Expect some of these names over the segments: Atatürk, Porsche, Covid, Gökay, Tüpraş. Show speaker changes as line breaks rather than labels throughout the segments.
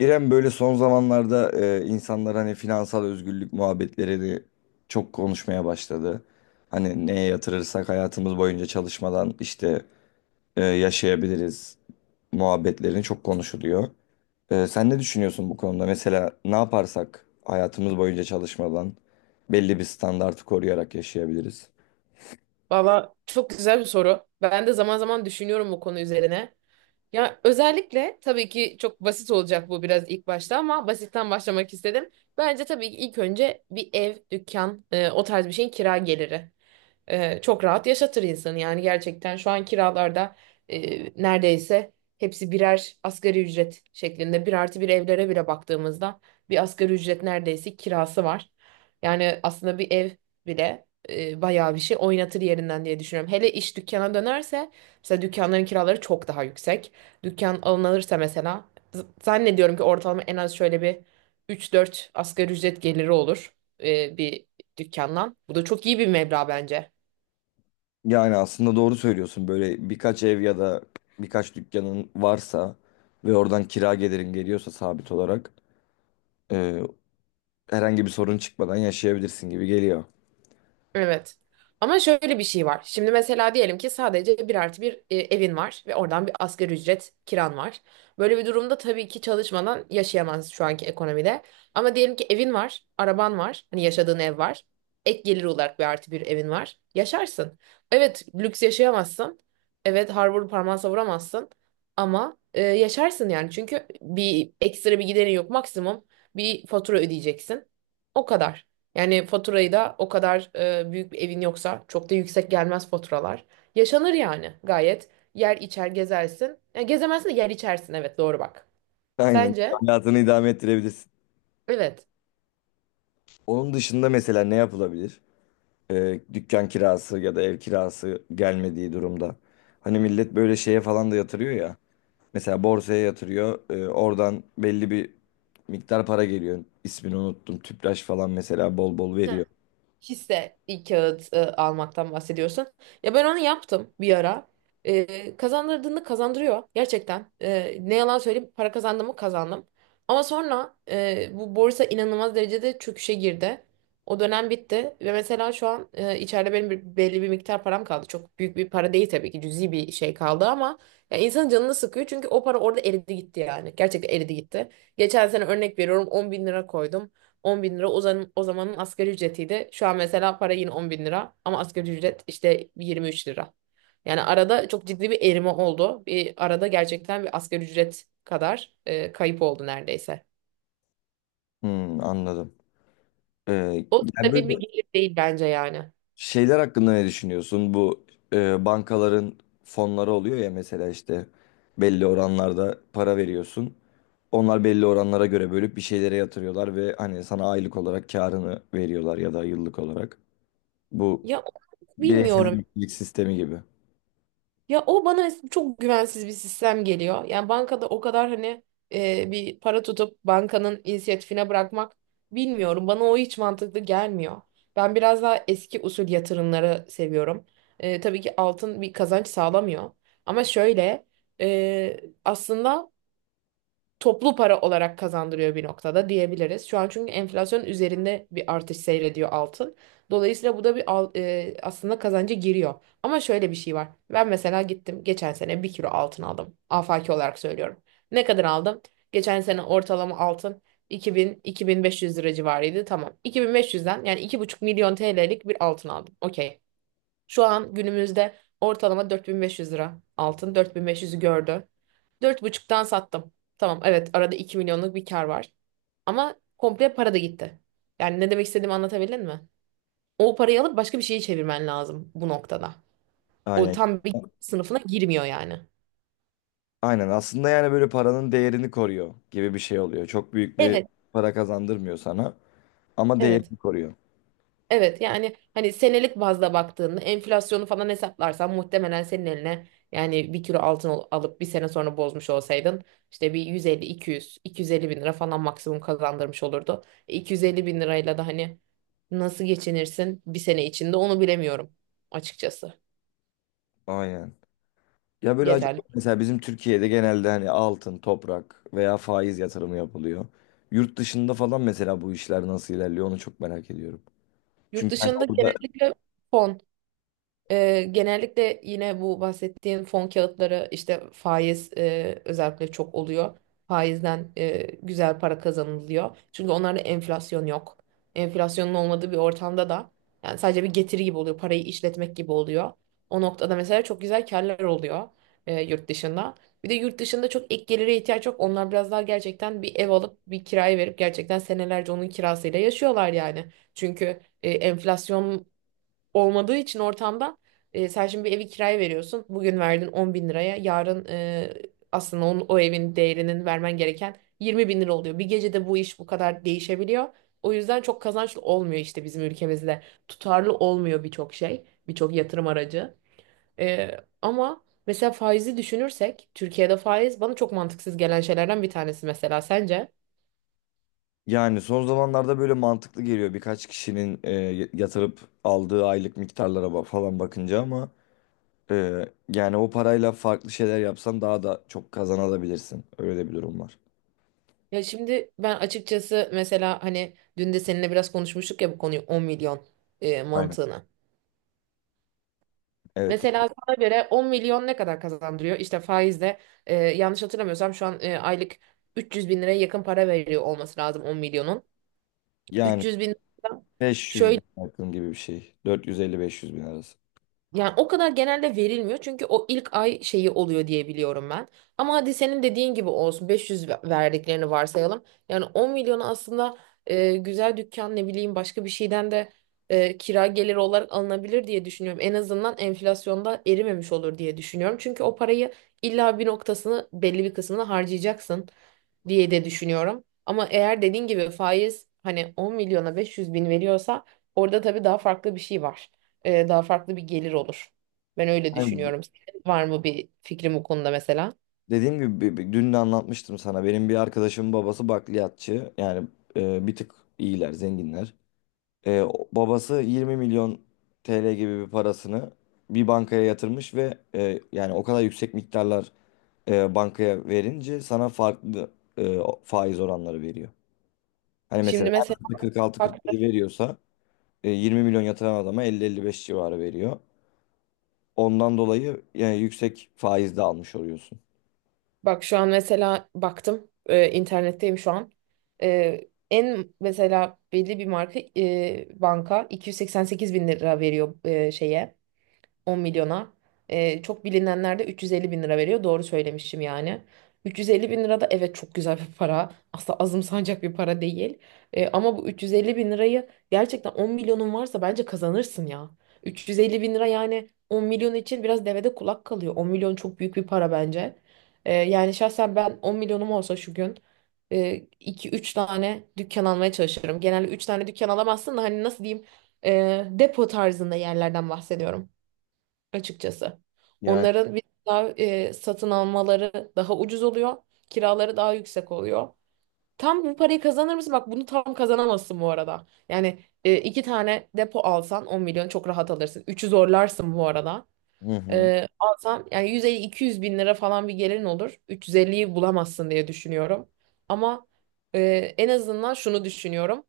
İrem, böyle son zamanlarda insanlar hani finansal özgürlük muhabbetlerini çok konuşmaya başladı. Hani neye yatırırsak hayatımız boyunca çalışmadan işte yaşayabiliriz muhabbetlerini çok konuşuluyor. Sen ne düşünüyorsun bu konuda? Mesela ne yaparsak hayatımız boyunca çalışmadan belli bir standartı koruyarak yaşayabiliriz.
Valla çok güzel bir soru. Ben de zaman zaman düşünüyorum bu konu üzerine. Ya özellikle tabii ki çok basit olacak bu biraz ilk başta ama basitten başlamak istedim. Bence tabii ki ilk önce bir ev, dükkan, o tarz bir şeyin kira geliri. Çok rahat yaşatır insanı yani gerçekten şu an kiralarda neredeyse hepsi birer asgari ücret şeklinde bir artı bir evlere bile baktığımızda bir asgari ücret neredeyse kirası var. Yani aslında bir ev bile bayağı bir şey oynatır yerinden diye düşünüyorum. Hele iş dükkana dönerse mesela dükkanların kiraları çok daha yüksek. Dükkan alınırsa mesela zannediyorum ki ortalama en az şöyle bir üç dört asgari ücret geliri olur bir dükkandan. Bu da çok iyi bir meblağ bence.
Yani aslında doğru söylüyorsun. Böyle birkaç ev ya da birkaç dükkanın varsa ve oradan kira gelirin geliyorsa sabit olarak, e, herhangi bir sorun çıkmadan yaşayabilirsin gibi geliyor.
Evet. Ama şöyle bir şey var. Şimdi mesela diyelim ki sadece bir artı bir evin var ve oradan bir asgari ücret kiran var. Böyle bir durumda tabii ki çalışmadan yaşayamazsın şu anki ekonomide. Ama diyelim ki evin var, araban var, hani yaşadığın ev var. Ek gelir olarak bir artı bir evin var. Yaşarsın. Evet, lüks yaşayamazsın. Evet, harbur parmağı savuramazsın. Ama yaşarsın yani. Çünkü bir ekstra bir giderin yok. Maksimum bir fatura ödeyeceksin. O kadar. Yani faturayı da o kadar büyük bir evin yoksa çok da yüksek gelmez faturalar. Yaşanır yani gayet. Yer içer gezersin. Yani gezemezsin de yer içersin, evet, doğru bak.
Aynen.
Sence?
Hayatını idame ettirebilirsin.
Evet.
Onun dışında mesela ne yapılabilir? Dükkan kirası ya da ev kirası gelmediği durumda. Hani millet böyle şeye falan da yatırıyor ya. Mesela borsaya yatırıyor. Oradan belli bir miktar para geliyor. İsmini unuttum. Tüpraş falan mesela bol bol veriyor.
Hisse bir kağıt almaktan bahsediyorsun. Ya ben onu yaptım bir ara. Kazandırdığını kazandırıyor gerçekten. Ne yalan söyleyeyim, para kazandım mı kazandım. Ama sonra bu borsa inanılmaz derecede çöküşe girdi. O dönem bitti ve mesela şu an içeride benim belli bir miktar param kaldı. Çok büyük bir para değil tabii ki, cüzi bir şey kaldı ama ya insanın canını sıkıyor çünkü o para orada eridi gitti yani. Gerçekten eridi gitti. Geçen sene örnek veriyorum 10 bin lira koydum. 10 bin lira o zaman, o zamanın asgari ücretiydi. Şu an mesela para yine 10 bin lira ama asgari ücret işte 23 lira. Yani arada çok ciddi bir erime oldu. Bir arada gerçekten bir asgari ücret kadar kayıp oldu neredeyse.
Hmm, anladım. Ee,
O
yani
stabil
böyle
bir gelir değil bence yani.
şeyler hakkında ne düşünüyorsun? Bu bankaların fonları oluyor ya mesela, işte belli oranlarda para veriyorsun. Onlar belli oranlara göre bölüp bir şeylere yatırıyorlar ve hani sana aylık olarak karını veriyorlar ya da yıllık olarak. Bu
Ya
bireysel
bilmiyorum.
emeklilik sistemi gibi.
Ya o bana çok güvensiz bir sistem geliyor. Yani bankada o kadar hani bir para tutup bankanın inisiyatifine bırakmak bilmiyorum. Bana o hiç mantıklı gelmiyor. Ben biraz daha eski usul yatırımları seviyorum. Tabii ki altın bir kazanç sağlamıyor. Ama şöyle e, aslında toplu para olarak kazandırıyor bir noktada diyebiliriz. Şu an çünkü enflasyon üzerinde bir artış seyrediyor altın. Dolayısıyla bu da bir aslında kazancı giriyor. Ama şöyle bir şey var. Ben mesela gittim geçen sene bir kilo altın aldım. Afaki olarak söylüyorum. Ne kadar aldım? Geçen sene ortalama altın 2000-2500 lira civarıydı. Tamam. 2500'den yani 2,5 milyon TL'lik bir altın aldım. Okey. Şu an günümüzde ortalama 4500 lira altın. 4500'ü gördü. 4,5'tan sattım. Tamam, evet, arada 2 milyonluk bir kar var. Ama komple para da gitti. Yani ne demek istediğimi anlatabildim mi? O parayı alıp başka bir şeye çevirmen lazım bu noktada. O
Aynen.
tam bir sınıfına girmiyor yani.
Aynen, aslında yani böyle paranın değerini koruyor gibi bir şey oluyor. Çok büyük bir
Evet,
para kazandırmıyor sana ama
evet.
değerini koruyor.
Evet, yani hani senelik bazda baktığında enflasyonu falan hesaplarsan muhtemelen senin eline yani bir kilo altın alıp bir sene sonra bozmuş olsaydın işte bir 150-200, 250 bin lira falan maksimum kazandırmış olurdu. 250 bin lirayla da hani nasıl geçinirsin bir sene içinde onu bilemiyorum açıkçası.
Aynen. Ya böyle acaba
Yeterli.
mesela bizim Türkiye'de genelde hani altın, toprak veya faiz yatırımı yapılıyor. Yurt dışında falan mesela bu işler nasıl ilerliyor onu çok merak ediyorum.
Yurt
Çünkü hani
dışında
orada
genellikle fon. Genellikle yine bu bahsettiğin fon kağıtları işte faiz özellikle çok oluyor. Faizden güzel para kazanılıyor. Çünkü onlarda enflasyon yok. Enflasyonun olmadığı bir ortamda da yani sadece bir getiri gibi oluyor. Parayı işletmek gibi oluyor. O noktada mesela çok güzel karlar oluyor yurt dışında. Bir de yurt dışında çok ek gelire ihtiyaç yok. Onlar biraz daha gerçekten bir ev alıp bir kiraya verip gerçekten senelerce onun kirasıyla yaşıyorlar yani. Çünkü enflasyon olmadığı için ortamda sen şimdi bir evi kiraya veriyorsun. Bugün verdin 10 bin liraya. Yarın aslında onun, o evin değerinin vermen gereken 20 bin lira oluyor. Bir gecede bu iş bu kadar değişebiliyor. O yüzden çok kazançlı olmuyor işte bizim ülkemizde. Tutarlı olmuyor birçok şey, birçok yatırım aracı. Ama mesela faizi düşünürsek Türkiye'de faiz bana çok mantıksız gelen şeylerden bir tanesi mesela, sence?
yani son zamanlarda böyle mantıklı geliyor birkaç kişinin yatırıp aldığı aylık miktarlara falan bakınca, ama e, yani o parayla farklı şeyler yapsan daha da çok kazanabilirsin. Öyle de bir durum var.
Ya şimdi ben açıkçası mesela hani dün de seninle biraz konuşmuştuk ya bu konuyu 10 milyon
Aynen.
mantığını.
Evet.
Mesela sana göre 10 milyon ne kadar kazandırıyor? İşte faizle yanlış hatırlamıyorsam şu an aylık 300 bin liraya yakın para veriyor olması lazım 10 milyonun.
Yani
300 bin lira.
500
Şöyle.
bin yakın gibi bir şey. 450-500 bin arası.
Yani o kadar genelde verilmiyor çünkü o ilk ay şeyi oluyor diye biliyorum ben. Ama hadi senin dediğin gibi olsun 500 verdiklerini varsayalım. Yani 10 milyonu aslında güzel dükkan ne bileyim başka bir şeyden de kira geliri olarak alınabilir diye düşünüyorum. En azından enflasyonda erimemiş olur diye düşünüyorum. Çünkü o parayı illa bir noktasını belli bir kısmını harcayacaksın diye de düşünüyorum. Ama eğer dediğin gibi faiz hani 10 milyona 500 bin veriyorsa orada tabii daha farklı bir şey var. Daha farklı bir gelir olur. Ben öyle düşünüyorum. Senin var mı bir fikrim bu konuda mesela?
Dediğim gibi, dün de anlatmıştım sana. Benim bir arkadaşımın babası bakliyatçı. Yani bir tık iyiler, zenginler. Babası 20 milyon TL gibi bir parasını bir bankaya yatırmış ve yani o kadar yüksek miktarlar bankaya verince sana farklı faiz oranları veriyor. Hani mesela
Şimdi mesela
her
bak.
46-47 veriyorsa 20 milyon yatıran adama 50-55 civarı veriyor. Ondan dolayı yani yüksek faiz de almış oluyorsun.
Bak şu an mesela baktım, internetteyim şu an. E, en mesela belli bir marka banka 288 bin lira veriyor şeye 10 milyona. Çok bilinenler de 350 bin lira veriyor. Doğru söylemişim yani. 350 bin lira da evet çok güzel bir para. Asla azımsanacak bir para değil. Ama bu 350 bin lirayı gerçekten 10 milyonun varsa bence kazanırsın ya. 350 bin lira yani 10 milyon için biraz devede kulak kalıyor. 10 milyon çok büyük bir para bence. Yani şahsen ben 10 milyonum olsa şu gün iki üç tane dükkan almaya çalışırım. Genelde 3 tane dükkan alamazsın da hani nasıl diyeyim depo tarzında yerlerden bahsediyorum açıkçası.
Yani,
Onların bir daha satın almaları daha ucuz oluyor. Kiraları daha yüksek oluyor. Tam bu parayı kazanır mısın? Bak, bunu tam kazanamazsın bu arada. Yani iki tane depo alsan 10 milyon çok rahat alırsın. Üçü zorlarsın bu arada.
hı hı.
Alsan yani 150-200 bin lira falan bir gelirin olur. 350'yi bulamazsın diye düşünüyorum. Ama e, en azından şunu düşünüyorum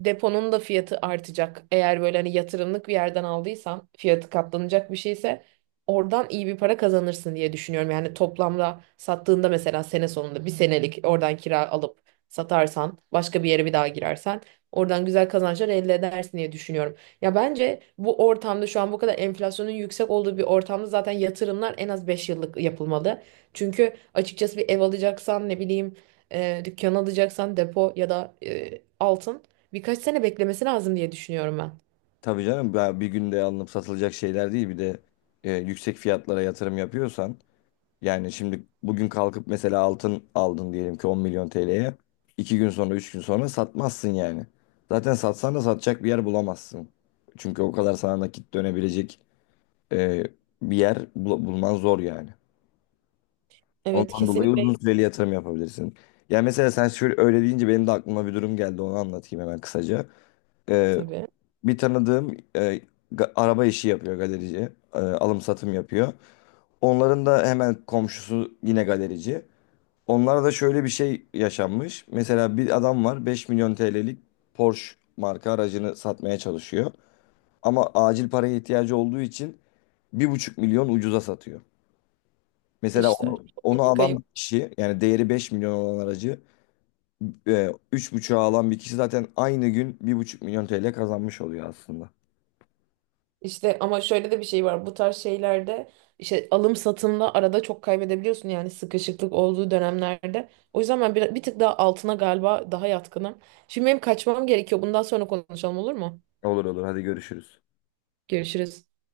deponun da fiyatı artacak. Eğer böyle hani yatırımlık bir yerden aldıysan fiyatı katlanacak bir şeyse oradan iyi bir para kazanırsın diye düşünüyorum. Yani toplamda sattığında mesela sene sonunda bir senelik oradan kira alıp satarsan başka bir yere bir daha girersen oradan güzel kazançlar elde edersin diye düşünüyorum. Ya bence bu ortamda şu an bu kadar enflasyonun yüksek olduğu bir ortamda zaten yatırımlar en az 5 yıllık yapılmalı. Çünkü açıkçası bir ev alacaksan ne bileyim dükkan alacaksan depo ya da altın. Birkaç sene beklemesi lazım diye düşünüyorum ben.
Tabii canım, bir günde alınıp satılacak şeyler değil. Bir de yüksek fiyatlara yatırım yapıyorsan, yani şimdi bugün kalkıp mesela altın aldın diyelim ki 10 milyon TL'ye. İki gün sonra, 3 gün sonra satmazsın yani. Zaten satsan da satacak bir yer bulamazsın. Çünkü o kadar sana nakit dönebilecek e, bir yer bulman zor yani.
Evet,
Ondan dolayı
kesinlikle,
uzun süreli yatırım yapabilirsin. Ya mesela sen şöyle öyle deyince benim de aklıma bir durum geldi, onu anlatayım hemen kısaca. E,
tabii.
Bir tanıdığım araba işi yapıyor, galerici. Alım satım yapıyor. Onların da hemen komşusu yine galerici. Onlarda da şöyle bir şey yaşanmış. Mesela bir adam var, 5 milyon TL'lik Porsche marka aracını satmaya çalışıyor. Ama acil paraya ihtiyacı olduğu için bir buçuk milyon ucuza satıyor. Mesela
İşte
onu,
çok büyük bir
alan bir
kayıp.
kişi, yani değeri 5 milyon olan aracı e, 3,5'a alan bir kişi zaten aynı gün bir buçuk milyon TL kazanmış oluyor aslında.
İşte ama şöyle de bir şey var. Bu tarz şeylerde işte alım satımda arada çok kaybedebiliyorsun yani sıkışıklık olduğu dönemlerde. O yüzden ben bir tık daha altına galiba daha yatkınım. Şimdi benim kaçmam gerekiyor. Bundan sonra konuşalım, olur mu?
Olur olur, hadi görüşürüz.
Görüşürüz.